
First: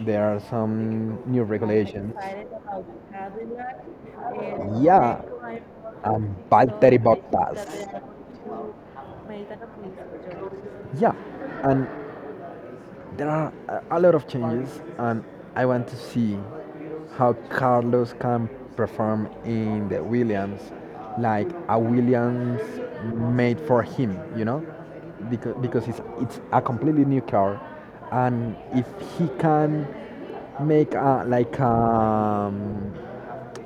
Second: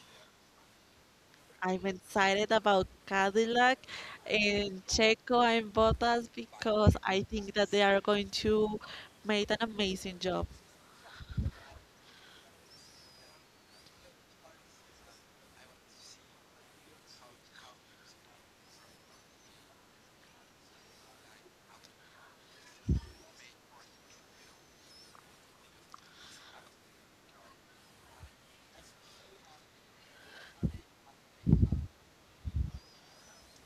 Speaker 2: there are some new I'm
Speaker 1: I'm
Speaker 2: regulations.
Speaker 1: excited about Cadillac and
Speaker 2: Yeah,
Speaker 1: Checo and Bottas
Speaker 2: time um,
Speaker 1: because I think
Speaker 2: Bottas.
Speaker 1: that they are going to make an amazing job.
Speaker 2: Yeah, and there are a a lot of changes, and I want to see how Carlos can perform in the Williams, like a Williams made for him, you know, because because it's it's a completely new car, and if he can make a like um,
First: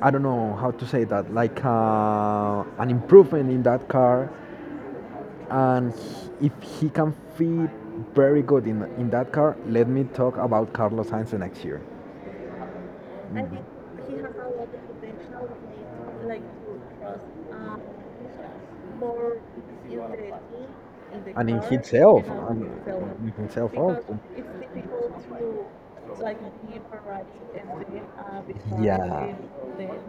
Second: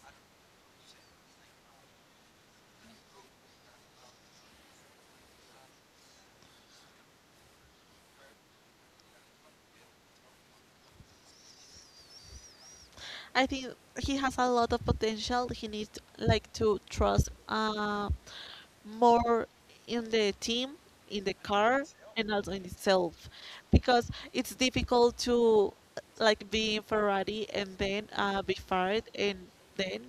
Speaker 2: I don't know how to say that, like uh, an improvement in that car, and if he can fit very good in, in that car, let me talk about Carlos Sainz next year.
Speaker 1: I think
Speaker 2: I
Speaker 1: he has a lot of potential. He needs like to trust uh, more in the team, in the car, and also in itself,
Speaker 2: in himself.
Speaker 1: because it's difficult to like be in Ferrari and then uh, be fired and then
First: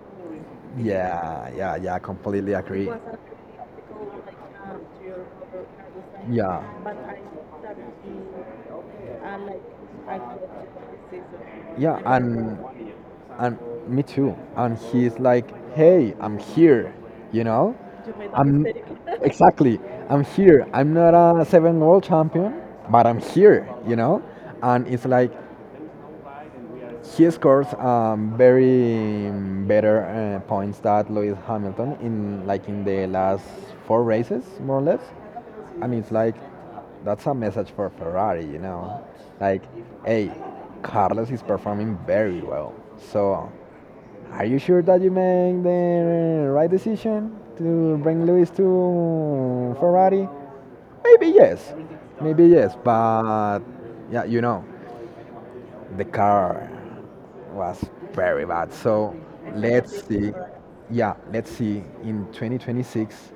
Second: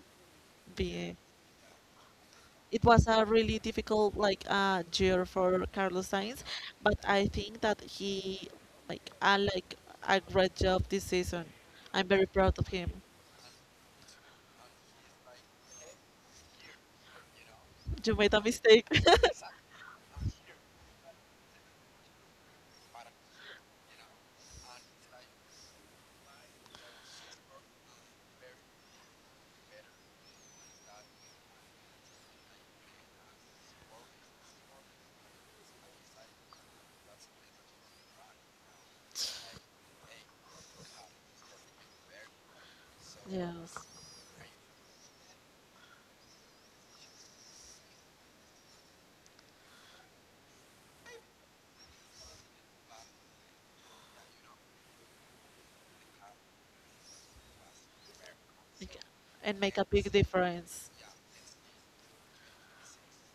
Speaker 1: be
Speaker 2: Yeah, yeah, yeah, I completely It
Speaker 1: it
Speaker 2: agree.
Speaker 1: was a really difficult like uh, year for Carlos Sainz,
Speaker 2: Yeah.
Speaker 1: but I think that he
Speaker 2: Or
Speaker 1: like uh, like a great job this season.
Speaker 2: yeah, she
Speaker 1: I'm very proud
Speaker 2: and
Speaker 1: of him.
Speaker 2: and me too. And he's like, "Hey, I'm here," you know.
Speaker 1: You made a
Speaker 2: I'm
Speaker 1: mistake.
Speaker 2: exactly. I'm here. I'm not a seven world champion, but I'm here, you know. And it's like he scores um, very um, better uh, points than Lewis Hamilton in like in the last four races, more or less. And it's like that's a message for Ferrari, you know, like, hey, Carlos is performing very well. So,
Speaker 1: Yes,
Speaker 2: are you sure that you make the right decision to bring Lewis to Ferrari? Maybe yes, maybe yes, but yeah, you know, the car was very bad.
Speaker 1: like,
Speaker 2: So
Speaker 1: and make a
Speaker 2: let's
Speaker 1: big
Speaker 2: see.
Speaker 1: difference.
Speaker 2: Yeah, let's see in twenty twenty-six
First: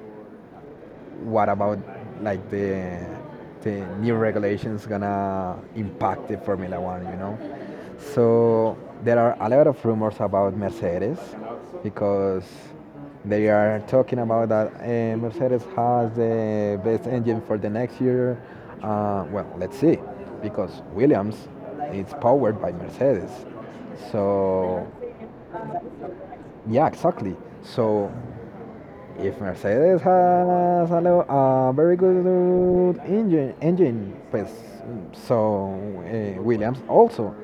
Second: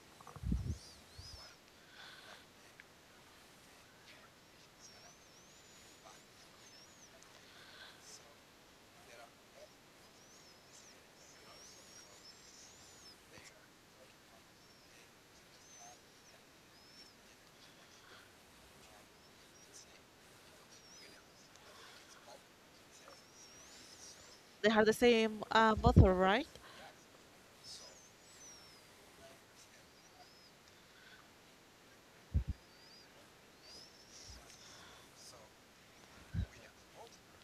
Speaker 2: what about like the the new regulations gonna impact the Formula One? You know, so there are a lot of rumors about Mercedes because they are talking about that uh, Mercedes has the best engine for the next year. Uh, well, let's see, because Williams is powered by Mercedes,
Speaker 1: They have
Speaker 2: so
Speaker 1: the same uh, motor, right?
Speaker 2: yeah, exactly. So if Mercedes has a, lo- a very good engine, engine, pues, so uh, Williams also,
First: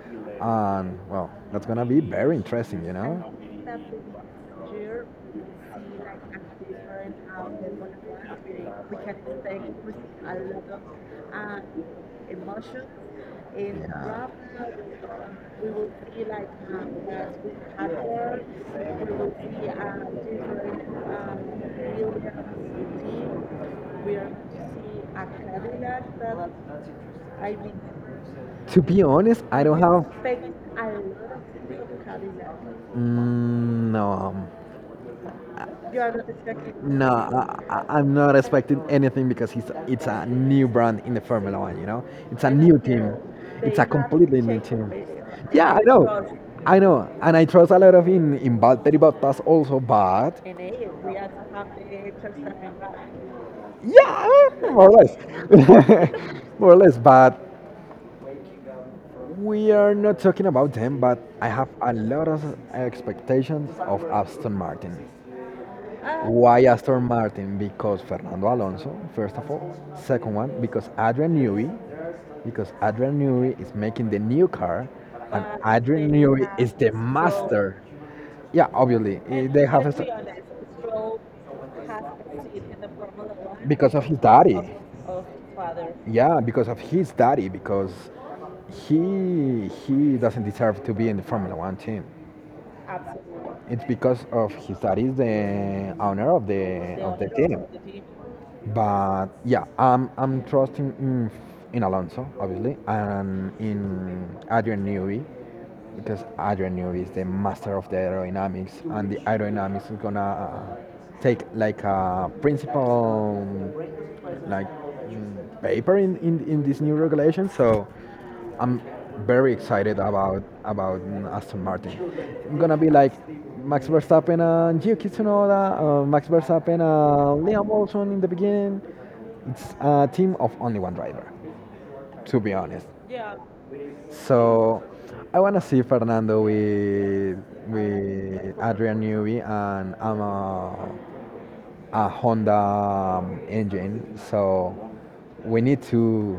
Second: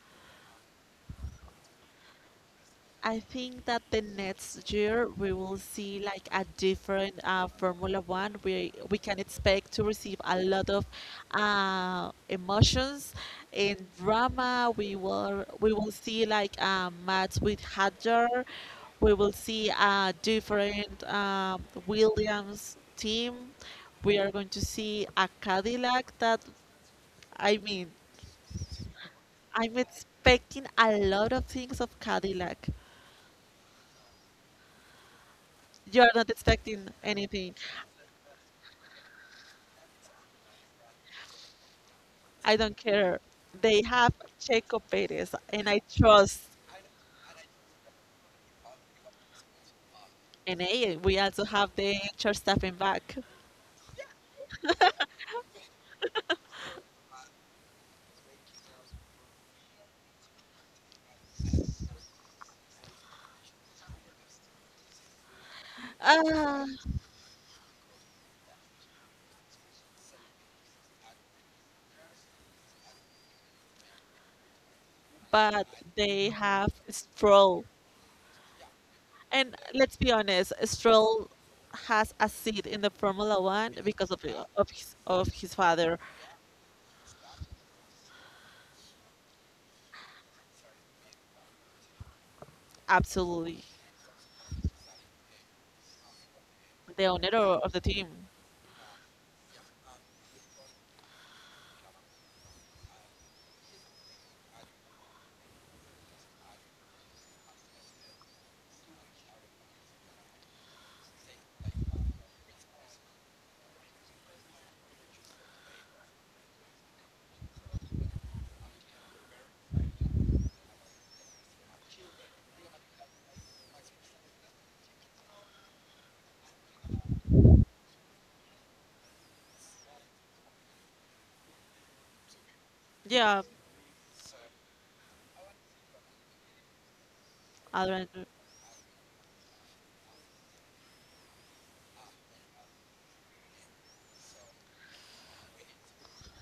Speaker 2: and well, that's gonna be very interesting, you
Speaker 1: I
Speaker 2: know.
Speaker 1: think that the next year we will see like a different uh, Formula One. We we can expect to receive a lot of uh, emotions and drama. We will we will see like a match with Hadjar. We will see a different uh, Williams team. We are going to see a Cadillac. That, I mean,
Speaker 2: To be honest, I
Speaker 1: I'm
Speaker 2: don't we have.
Speaker 1: expecting a lot of things of Cadillac.
Speaker 2: Mm, no.
Speaker 1: You're not expecting
Speaker 2: No,
Speaker 1: anything.
Speaker 2: I, I- I'm not expecting anything because it's it's a new brand in the Formula One. You know, it's a
Speaker 1: I don't
Speaker 2: new team.
Speaker 1: care.
Speaker 2: It's
Speaker 1: They
Speaker 2: a to
Speaker 1: have
Speaker 2: completely new
Speaker 1: Checo
Speaker 2: team.
Speaker 1: Perez, and
Speaker 2: Yeah,
Speaker 1: I
Speaker 2: I know,
Speaker 1: trust.
Speaker 2: I know, and I trust a lot of in in Valtteri Bottas also, but
Speaker 1: And eh, we also have the Verstappen back.
Speaker 2: yeah, more or less, more or less. But we are not talking about them. But I have a lot of expectations of Aston Martin.
Speaker 1: Ah,
Speaker 2: Why Aston Martin? Because Fernando Alonso, first of all. Second one, because Adrian Newey, because Adrian Newey is making the new car, and
Speaker 1: but
Speaker 2: Adrian
Speaker 1: they
Speaker 2: Newey
Speaker 1: have
Speaker 2: is the
Speaker 1: Stroll.
Speaker 2: master. Yeah, obviously eh,
Speaker 1: And
Speaker 2: they have a,
Speaker 1: let's be
Speaker 2: s-
Speaker 1: honest, Stroll has a seat in the Formula One
Speaker 2: because of
Speaker 1: because
Speaker 2: his
Speaker 1: of
Speaker 2: because daddy.
Speaker 1: of
Speaker 2: Because
Speaker 1: his, of his father.
Speaker 2: yeah, because of his daddy, because he he doesn't deserve to be in the Formula One team,
Speaker 1: Absolutely,
Speaker 2: it's because of his dad is the owner of the
Speaker 1: the
Speaker 2: of the
Speaker 1: owner
Speaker 2: team.
Speaker 1: of the team.
Speaker 2: But yeah, I'm I'm trusting in, in Alonso obviously and in Adrian Newey because Adrenaline is the master of the aerodynamics, and the aerodynamics is gonna uh, take like a principal um, like mm, paper in, in, in this new regulation. So I'm very excited about about mm, Aston Martin. I'm gonna be like Max Verstappen and Yuki Tsunoda, uh, Max Verstappen and Liam Lawson in the beginning. It's a team of only one driver, to be honest.
Speaker 1: Yeah,
Speaker 2: So I want to see Fernando with
Speaker 1: I don't know
Speaker 2: with Adrian Newey, and I'm a, a Honda um, engine, so we need to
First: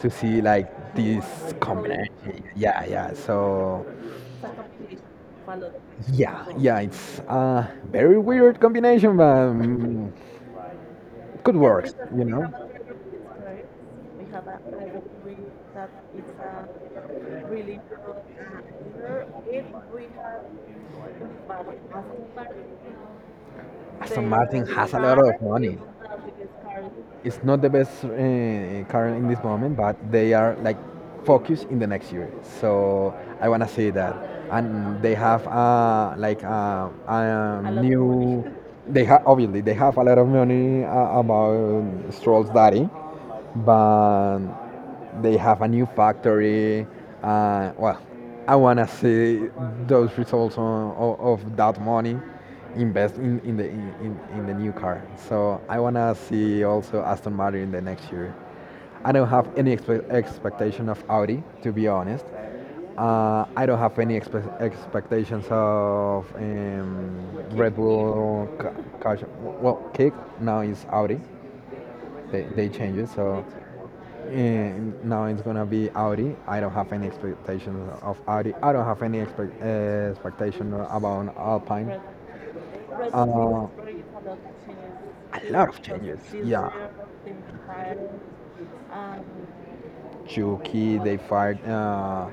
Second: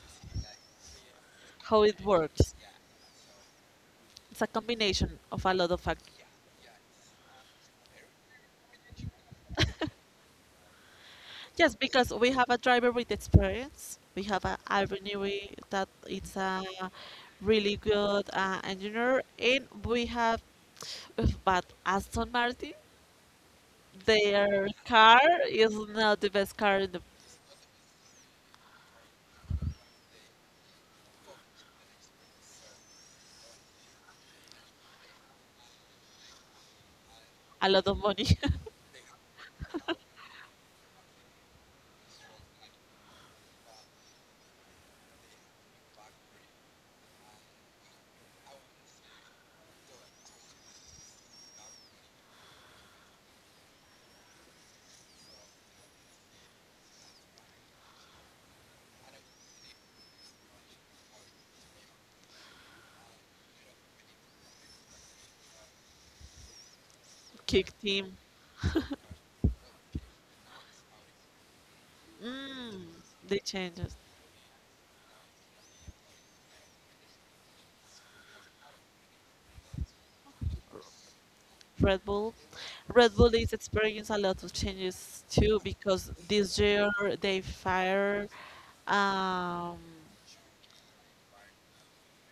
Speaker 2: to see like this
Speaker 1: how it
Speaker 2: combination.
Speaker 1: works.
Speaker 2: Yeah, yeah. So
Speaker 1: It's a combination of a lot of factors.
Speaker 2: yeah, yeah. It's a very weird combination, but um, could
Speaker 1: Yes,
Speaker 2: work,
Speaker 1: because
Speaker 2: you
Speaker 1: we
Speaker 2: know.
Speaker 1: have a driver with experience. We have a Ivaniri that it's a really good uh, engineer, and we have, but Aston Martin,
Speaker 2: Aston Martin
Speaker 1: their
Speaker 2: has a lot
Speaker 1: car
Speaker 2: of
Speaker 1: is
Speaker 2: money.
Speaker 1: not the best car in the,
Speaker 2: It's not the best uh, car in this moment, but they are like focused in the next year. So I wanna say that, and they have uh, like uh, a
Speaker 1: a lot of money.
Speaker 2: new. They have obviously they have a lot of money uh, about Stroll's daddy, but they have a new factory. Uh, well, I wanna see those results on, of, of that money invest in, in the in, in, in the new car. So I wanna see also Aston Martin in the next year. I don't have any expe- expectation of Audi, to be honest. Uh, I don't have any expe- expectations of um, Red
Speaker 1: Kick team,
Speaker 2: Bull. Ca- Caution- well, Kick now is Audi. They, they
Speaker 1: mm,
Speaker 2: change it,
Speaker 1: the
Speaker 2: so
Speaker 1: changes.
Speaker 2: and now it's gonna be Audi. I don't have any expectations of Audi. I don't have any expect, uh, expectation about Alpine.
Speaker 1: Red Bull, Red Bull is
Speaker 2: Uh,
Speaker 1: experiencing a lot of changes too because this
Speaker 2: Yeah,
Speaker 1: year
Speaker 2: they
Speaker 1: they
Speaker 2: fired
Speaker 1: fire. Um,
Speaker 2: uh,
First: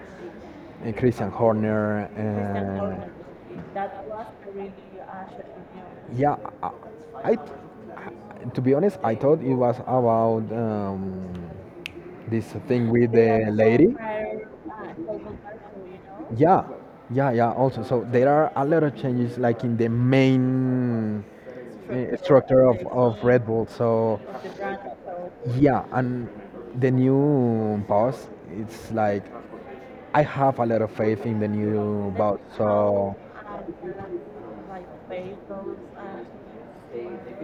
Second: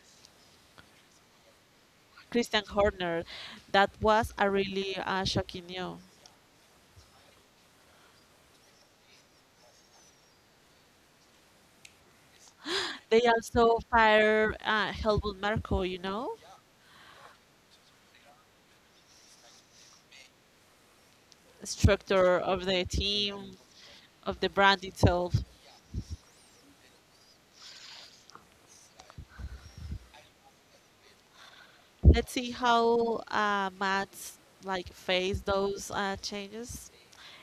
Speaker 2: and Christian Horner. Christian
Speaker 1: Christian
Speaker 2: Uh,
Speaker 1: Horner. That was a really uh, shocking news.
Speaker 2: yeah, I, I to be honest, I thought it was about um, this thing with
Speaker 1: They
Speaker 2: the
Speaker 1: also
Speaker 2: lady.
Speaker 1: fired uh, Helmut Marko, you know,
Speaker 2: Yeah, yeah, yeah. Also, so there are a lot of changes, like in the main uh,
Speaker 1: structure
Speaker 2: structure
Speaker 1: of
Speaker 2: of,
Speaker 1: the
Speaker 2: of Red
Speaker 1: team,
Speaker 2: Bull. So
Speaker 1: of the brand itself.
Speaker 2: yeah, and the new boss, it's like I have a lot of faith in the new
Speaker 1: Let's
Speaker 2: boss.
Speaker 1: see
Speaker 2: So
Speaker 1: how uh, Matt's like face those uh, changes,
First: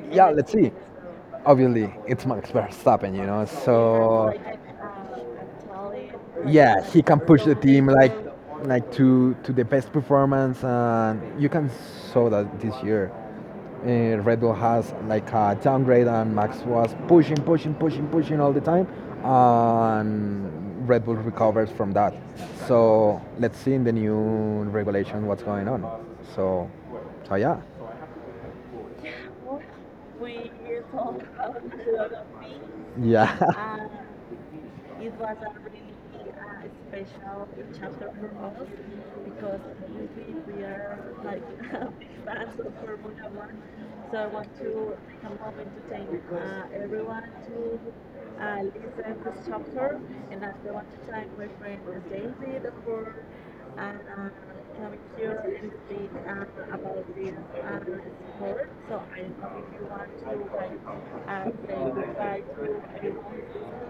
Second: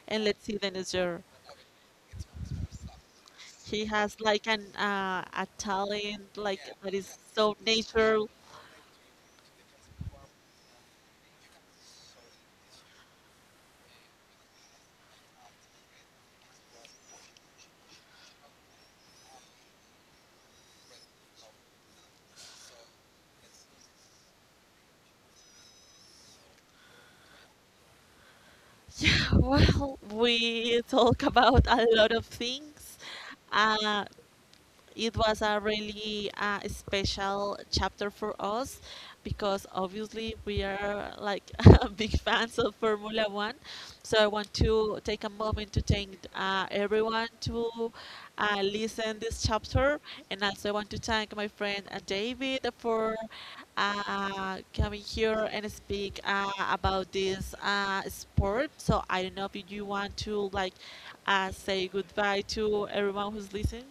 Speaker 1: and
Speaker 2: yeah,
Speaker 1: let's
Speaker 2: let's
Speaker 1: see
Speaker 2: see,
Speaker 1: the year.
Speaker 2: obviously it's Max Verstappen, you know.
Speaker 1: He has
Speaker 2: So
Speaker 1: like an uh, a talent like
Speaker 2: yeah,
Speaker 1: that
Speaker 2: he
Speaker 1: is
Speaker 2: can push the
Speaker 1: so
Speaker 2: team like
Speaker 1: natural.
Speaker 2: like to to the best performance, and you can saw that this year. Uh, Red Bull has like a downgrade, and Max was pushing, pushing, pushing, pushing all the time, and Red Bull recovers from that. So let's see in the new regulation what's going on. So, so yeah,
Speaker 1: Yeah, well, we talk about a lot of things.
Speaker 2: yeah.
Speaker 1: Uh, it was a really uh, special chapter for us because obviously we are like big fans of Formula One. So I want to take a moment to thank uh, everyone to uh, listen this chapter, and also I want to thank my friend uh, David for uh, coming here and speak uh, about this uh, sport. So I don't know if you want to like uh, say goodbye to everyone who's listening.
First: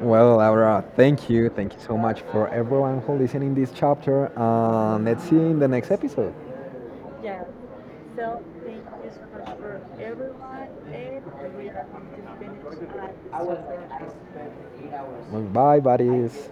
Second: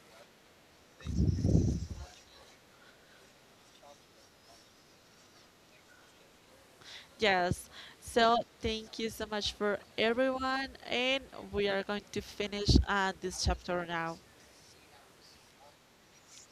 Speaker 2: Well, Laura, thank you. Thank you so much for everyone who listening this chapter. And let's see you in the next episode.
Speaker 1: Yes. So thank you so much for everyone, and we are going to finish uh, this chapter now.
Speaker 2: Bye, buddies.